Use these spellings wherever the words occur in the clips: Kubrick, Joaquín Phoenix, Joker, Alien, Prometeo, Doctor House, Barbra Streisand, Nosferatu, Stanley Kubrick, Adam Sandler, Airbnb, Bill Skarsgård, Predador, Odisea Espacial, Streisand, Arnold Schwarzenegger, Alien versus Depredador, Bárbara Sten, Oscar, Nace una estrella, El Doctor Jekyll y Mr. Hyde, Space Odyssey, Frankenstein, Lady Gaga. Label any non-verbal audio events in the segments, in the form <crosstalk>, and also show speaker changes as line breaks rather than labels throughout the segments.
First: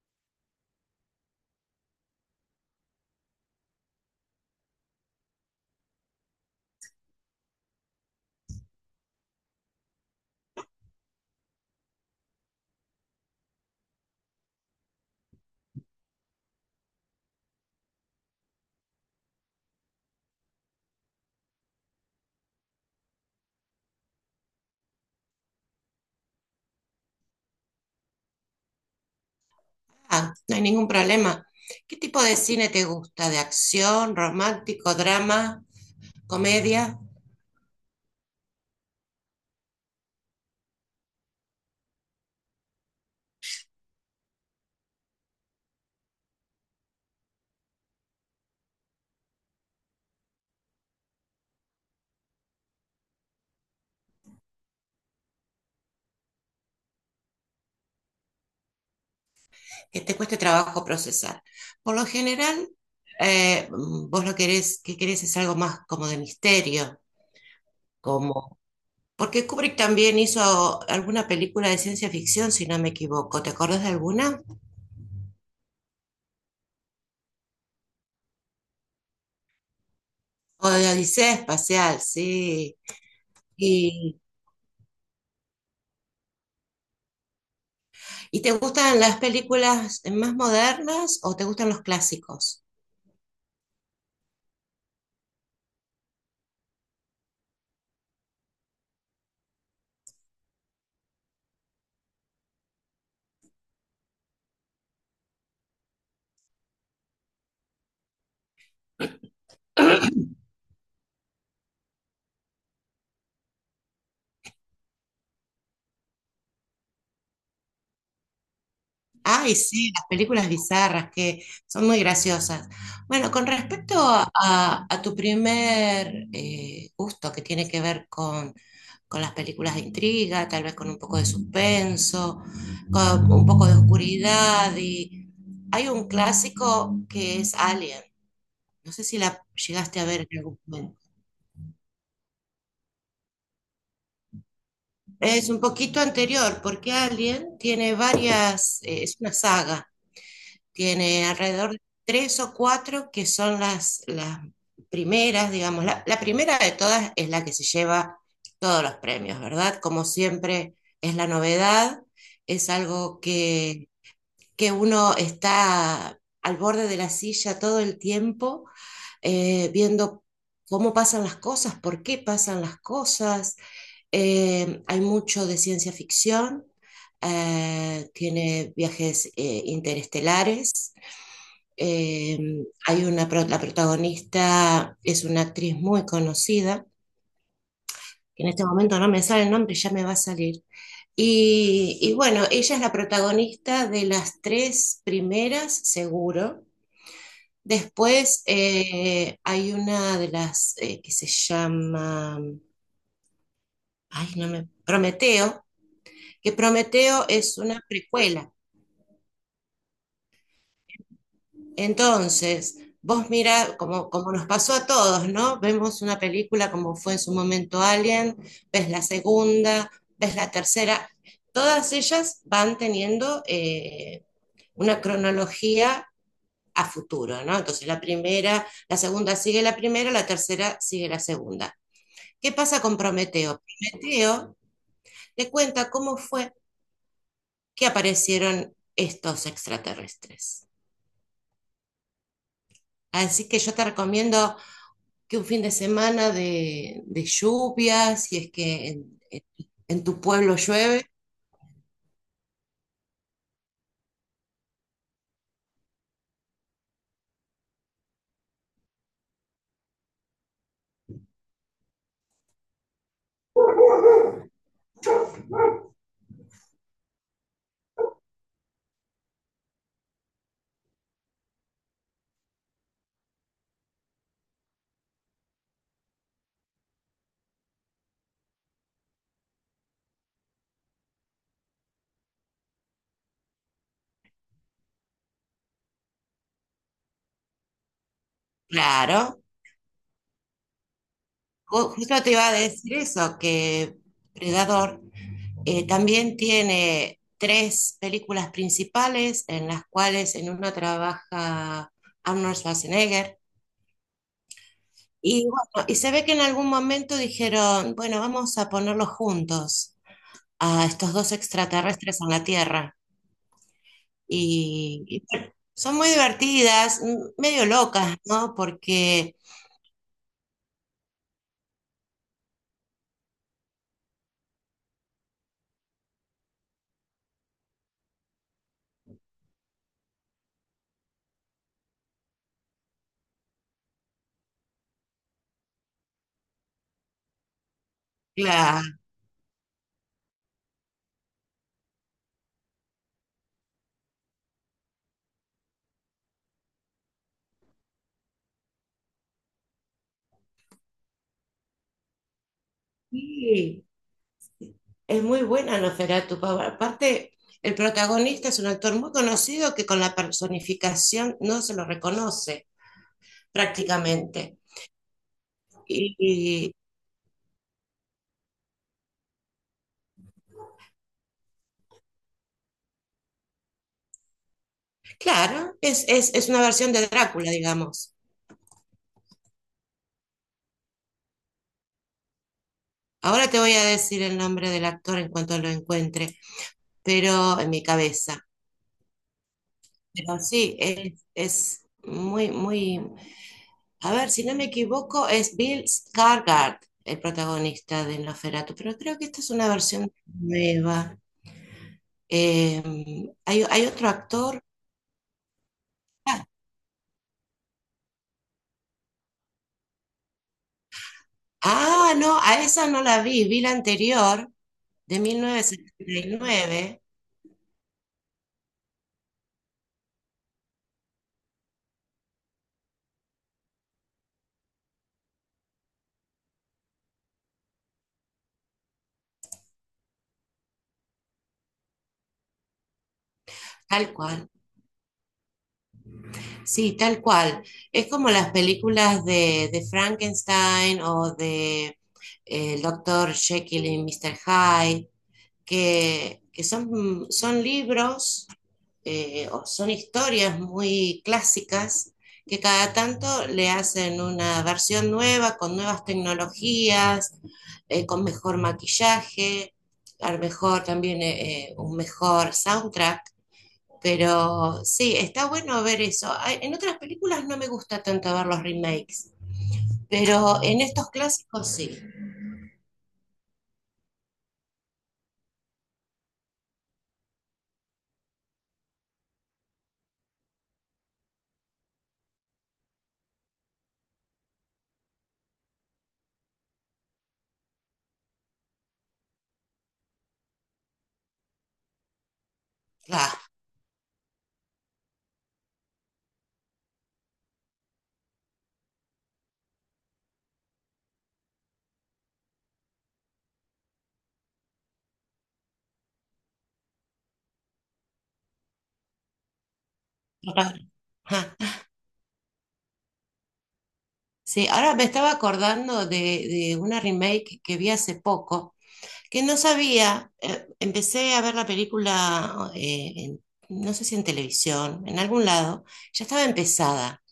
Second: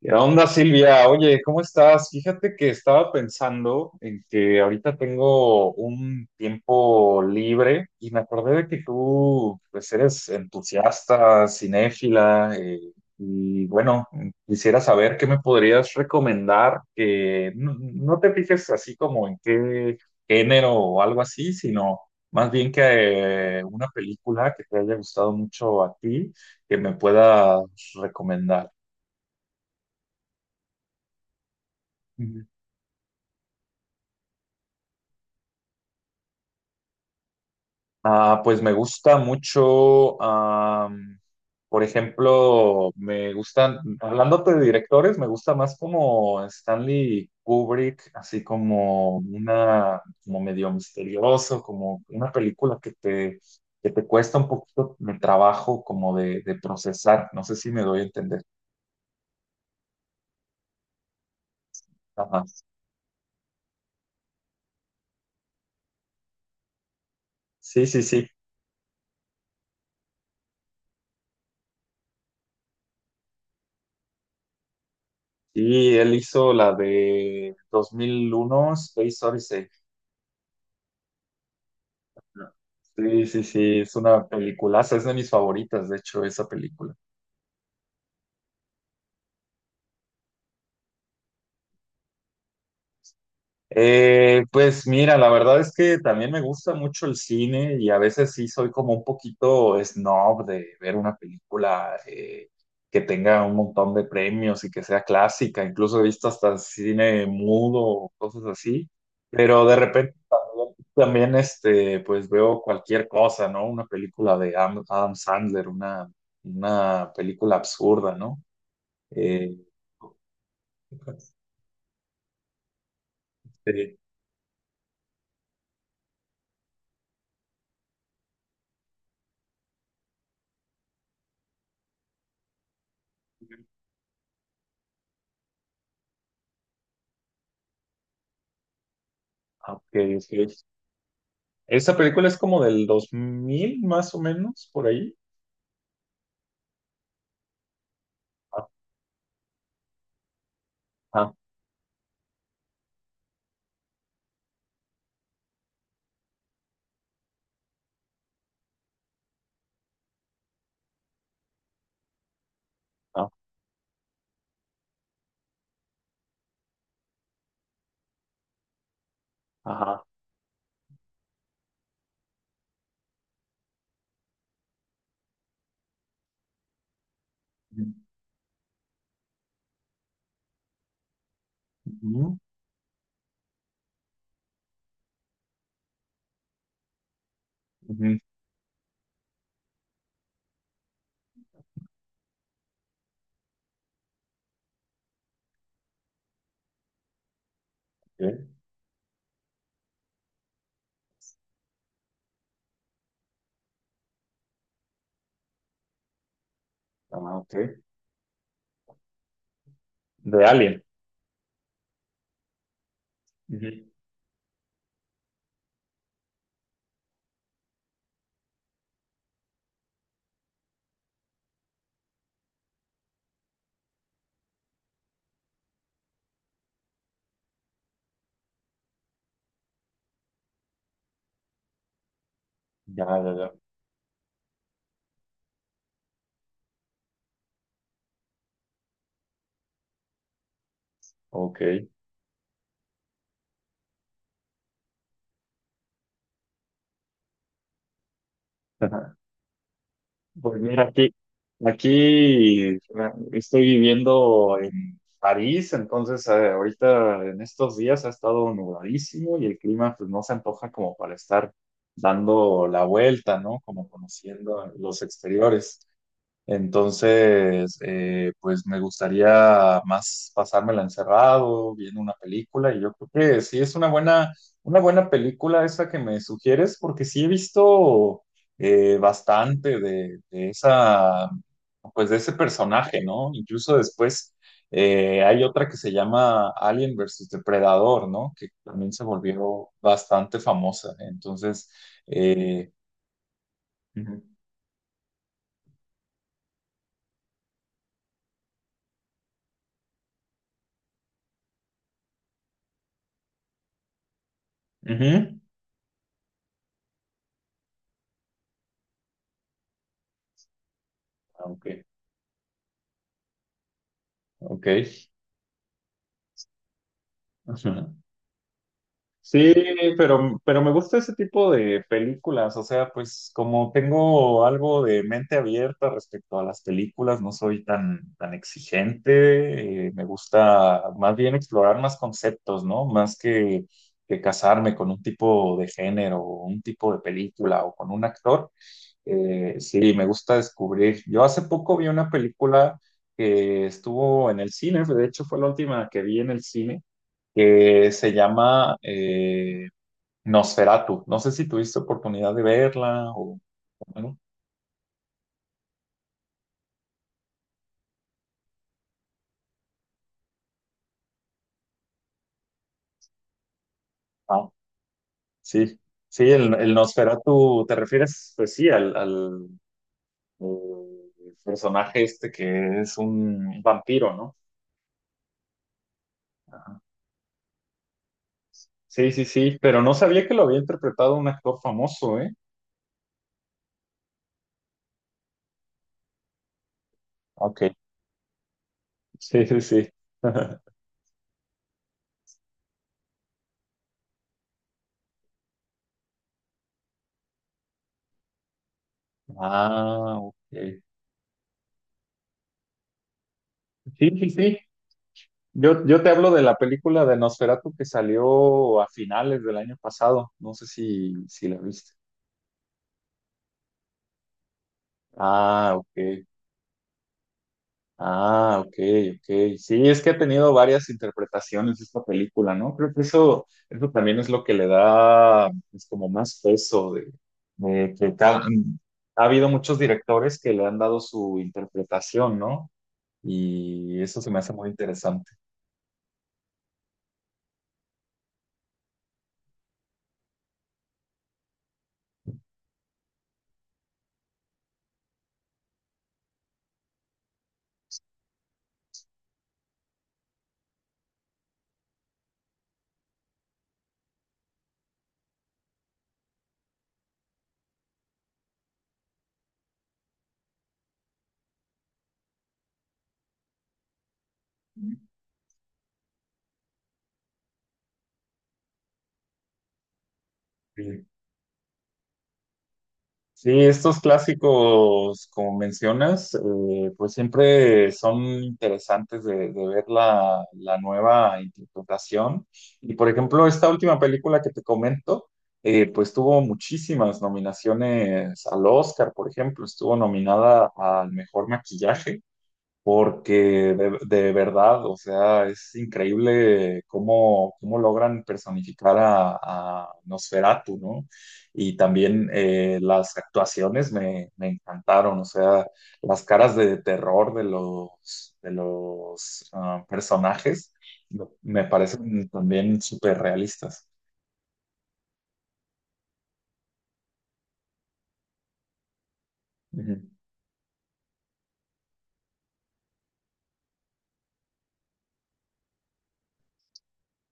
¿Qué onda, Silvia? Oye, ¿cómo estás? Fíjate que estaba pensando en que ahorita tengo un tiempo libre y me acordé de que tú, pues, eres entusiasta, cinéfila, y bueno, quisiera saber qué me podrías recomendar, que no, no te fijes así como en qué género o algo así, sino más bien que una película que te haya gustado mucho a ti, que me puedas recomendar.
Ah, no hay ningún problema. ¿Qué tipo de cine te gusta? ¿De acción, romántico, drama, comedia?
Ah, pues me gusta mucho, por ejemplo, me gustan, hablándote de directores, me gusta más como Stanley Kubrick, así como una, como medio misterioso, como una película que te cuesta un poquito de trabajo como de procesar, no sé si me doy a entender.
Que te cueste trabajo procesar. Por lo
Ajá.
general, vos lo querés, que querés es algo más como de misterio,
Sí, sí, sí.
como... Porque Kubrick también hizo alguna película de ciencia ficción, si no me equivoco. ¿Te acordás de alguna?
Y él hizo la de 2001, Space Odyssey.
O de Odisea Espacial, sí.
Sí, sí, sí, es
¿Y,
una peliculaza, es de mis favoritas, de hecho, esa película.
y te gustan las películas más modernas o te gustan los clásicos?
Pues mira, la verdad es que también me gusta mucho el cine y a veces sí soy como un poquito snob de ver una película que tenga un montón de premios y que sea clásica, incluso he visto hasta cine mudo o cosas así, pero de repente también pues veo cualquier cosa, ¿no? Una película de Adam Sandler, una película absurda, ¿no? Eh,
Ay, sí, las películas bizarras que son muy graciosas. Bueno, con respecto
sí,
a tu primer gusto que tiene que ver con las películas de intriga, tal vez con un poco de suspenso, con un poco de oscuridad, y hay un clásico que es Alien. No sé si la
ah, ok,
llegaste a ver en algún
ok.
momento.
Esa película es como del 2000 más o menos, por ahí.
Es un poquito anterior, porque Alien tiene varias, es una saga. Tiene
Ajá,
alrededor de tres o cuatro que son las primeras, digamos. La primera de todas es la que se lleva todos los premios, ¿verdad? Como siempre es la novedad, es algo
ajá.
que uno está al borde de la silla todo el tiempo,
Ajá.
viendo cómo pasan las cosas, por qué pasan las cosas. Hay mucho de ciencia ficción, tiene viajes interestelares eh,
Ujú,
hay una, la protagonista es una actriz muy conocida,
ujú,
que en este momento no me sale el nombre, ya me va a salir. Y bueno, ella es la protagonista de las tres primeras, seguro.
ok,
Después hay una de las que se llama, ay, no me, Prometeo, que Prometeo
ah, ok.
es una precuela.
De Alien.
Entonces, vos
Ujú.
mira, como nos pasó a todos, ¿no? Vemos una película como fue en su momento Alien, ves la segunda, ves la tercera, todas ellas van teniendo una cronología a futuro, ¿no? Entonces la primera, la segunda sigue la primera, la tercera sigue la segunda. ¿Qué pasa con
Ya, ya, ya.
Prometeo? Prometeo le cuenta cómo fue que aparecieron estos extraterrestres.
Ok.
Así que yo te recomiendo que un fin de semana de lluvia, si es que
<laughs>
en tu pueblo
Pues mira,
llueve.
aquí, estoy viviendo en París, entonces ahorita en estos días ha estado nubladísimo y el clima pues no se antoja como para estar dando la vuelta, ¿no? Como conociendo los exteriores. Entonces, pues me gustaría más pasármela encerrado, viendo una película, y yo creo que sí es una buena, película esa que me sugieres, porque sí he visto bastante de esa, pues de ese personaje, ¿no? Incluso después hay otra que se llama Alien versus Depredador, ¿no? Que también se
Claro,
volvió bastante famosa. Entonces,
Justo te iba a
eh,
decir eso, que
ujú,
Predador también tiene tres películas principales en las cuales en una trabaja Arnold Schwarzenegger.
ujú.
Y bueno, y se ve que en algún momento dijeron, bueno, vamos a ponerlos juntos a estos dos
Ah, ok,
extraterrestres en la Tierra.
ok.
Y, Son muy divertidas, medio
<laughs>
locas, ¿no? Porque
Sí, pero me gusta ese tipo de películas, o sea, pues como tengo algo de mente abierta respecto a las películas, no soy tan, exigente, me gusta más bien explorar más conceptos, ¿no? Más que casarme con un tipo de género o un tipo de película o con un actor,
la
sí, me gusta descubrir. Yo hace poco vi una película que estuvo en el cine, de hecho fue la última que vi en el cine que se llama Nosferatu. No sé si tuviste oportunidad de verla o...
Sí,
Bueno,
es muy buena Nosferatu. Aparte, el protagonista es un actor muy conocido que con la personificación no se lo reconoce
ah,
prácticamente.
sí,
Y,
sí, el,
y,
el Nosferatu, ¿te refieres? Pues sí, al, eh, personaje este que es un vampiro, ¿no?
claro, es una
Ajá.
versión de Drácula, digamos.
Sí, sí, sí, pero no sabía que lo había interpretado un actor famoso, ¿eh?
Ahora te voy a decir el nombre del actor en cuanto lo encuentre, pero
Ok,
en mi cabeza.
sí, sí, sí.
Pero
<laughs>
sí, es muy, muy... A ver, si no me equivoco, es Bill Skarsgård el protagonista de Nosferatu, pero creo que esta es una versión
Ah, ok.
nueva. Eh, hay otro
Sí, sí, sí.
actor.
yo te hablo de
Ah,
la película de Nosferatu que salió a finales del año pasado. No sé si la viste.
ah, no, a esa no la vi, vi la anterior, de mil
Ah,
novecientos
ok.
setenta y nueve
Ah, ok, ok. Sí, es que ha tenido varias interpretaciones esta película, ¿no? Creo que eso también es lo que le da pues, como más peso de que ha habido muchos directores que le han dado su interpretación, ¿no? Y
tal
eso se me
cual.
hace muy interesante.
Sí, tal cual. Es como las películas de Frankenstein o de El Doctor Jekyll y Mr. Hyde, que son libros o son historias muy clásicas que cada tanto le hacen una versión nueva con nuevas tecnologías, con mejor maquillaje, a lo mejor también un mejor soundtrack. Pero sí, está bueno ver eso. En otras películas no me gusta tanto ver los remakes, pero en
Sí.
estos clásicos sí.
Sí, estos clásicos, como mencionas, pues siempre son interesantes de, ver la nueva interpretación. Y por ejemplo, esta última película que te comento, pues tuvo muchísimas nominaciones al Oscar, por ejemplo, estuvo nominada al mejor maquillaje porque de, verdad, o sea, es increíble cómo, logran personificar a Nosferatu, ¿no? Y también las actuaciones me, encantaron, o sea, las caras de terror de los personajes
Claro.
me
<laughs>
me parecen también súper realistas.
Sí, ahora me estaba acordando de una remake que vi hace poco, que no
Ujú.
sabía, empecé a ver la película, no sé si en televisión, en algún lado, ya estaba empezada.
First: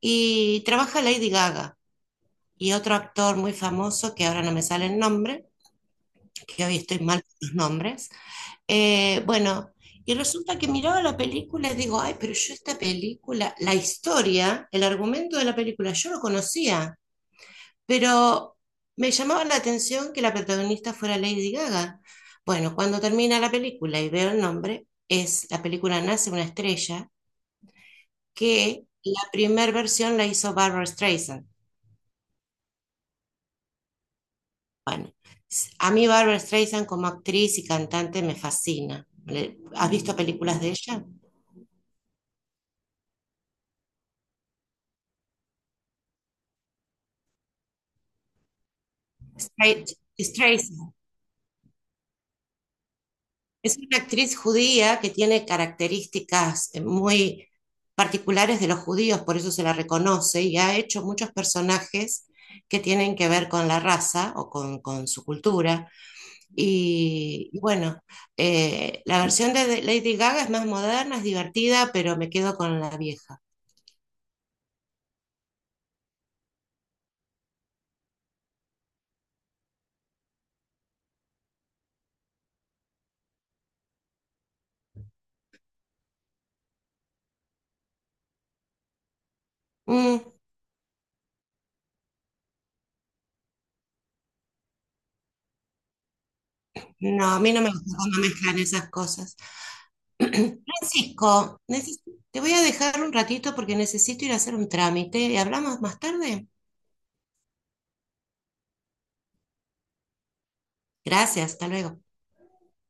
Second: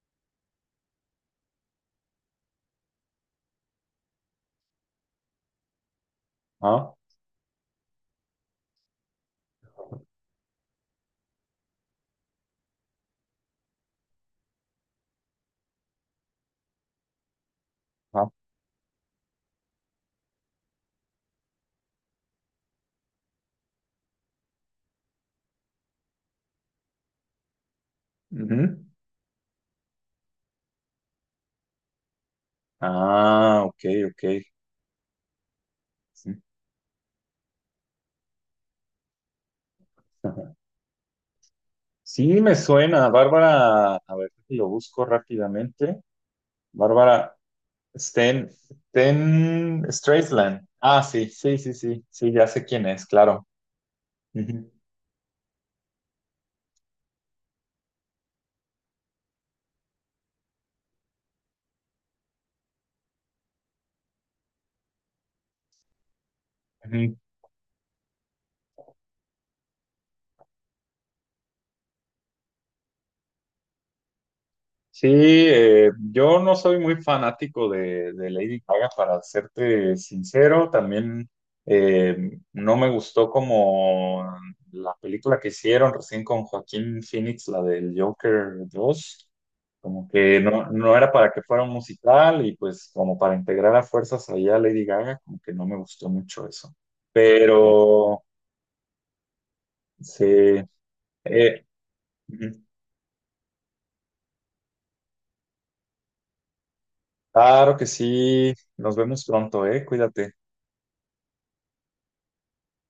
Y trabaja Lady Gaga y otro actor muy famoso, que ahora no me sale el nombre, que hoy
Ah,
estoy mal con los nombres. Bueno, y resulta que miraba la película y digo, ay, pero yo esta película, la historia, el argumento de la película, yo lo conocía.
ah,
Pero me llamaba la atención que la protagonista fuera Lady Gaga. Bueno, cuando termina la película y veo el nombre, es la película Nace una estrella,
ujú.
que la primera versión la hizo Barbra Streisand.
Ah, ok, ok.
Bueno, a mí
Sí.
Barbra Streisand como actriz y cantante me fascina. ¿Has visto
<laughs>
películas de ella?
Sí, me suena. Bárbara, a ver si lo busco rápidamente. Bárbara Sten, Sten
Straight,
Streisand. Ah, sí, sí, sí, sí, sí, ya sé quién es, claro.
es una actriz
Ujú.
judía que tiene características muy particulares de los judíos, por eso se la reconoce y ha hecho muchos personajes que tienen que ver con la raza o con su cultura.
Ujú.
Y bueno, la versión de Lady Gaga es más moderna, es divertida, pero me quedo con la vieja.
Sí, yo no soy muy fanático de Lady Gaga, para serte sincero. También no me gustó como la película que hicieron recién con Joaquín Phoenix, la del Joker 2. Como
Mm,
que no, no era para que fuera un musical y pues como para integrar a fuerzas allá a Lady Gaga, como que no me gustó mucho eso.
no, a mí no me gusta cuando
Pero
mezclan esas cosas. <clears throat>
sí,
Francisco,
eh,
te voy a
ujú.
dejar un ratito porque necesito ir a hacer un trámite y hablamos más tarde.
Claro que sí. Nos vemos pronto, eh. Cuídate.
Gracias, hasta luego.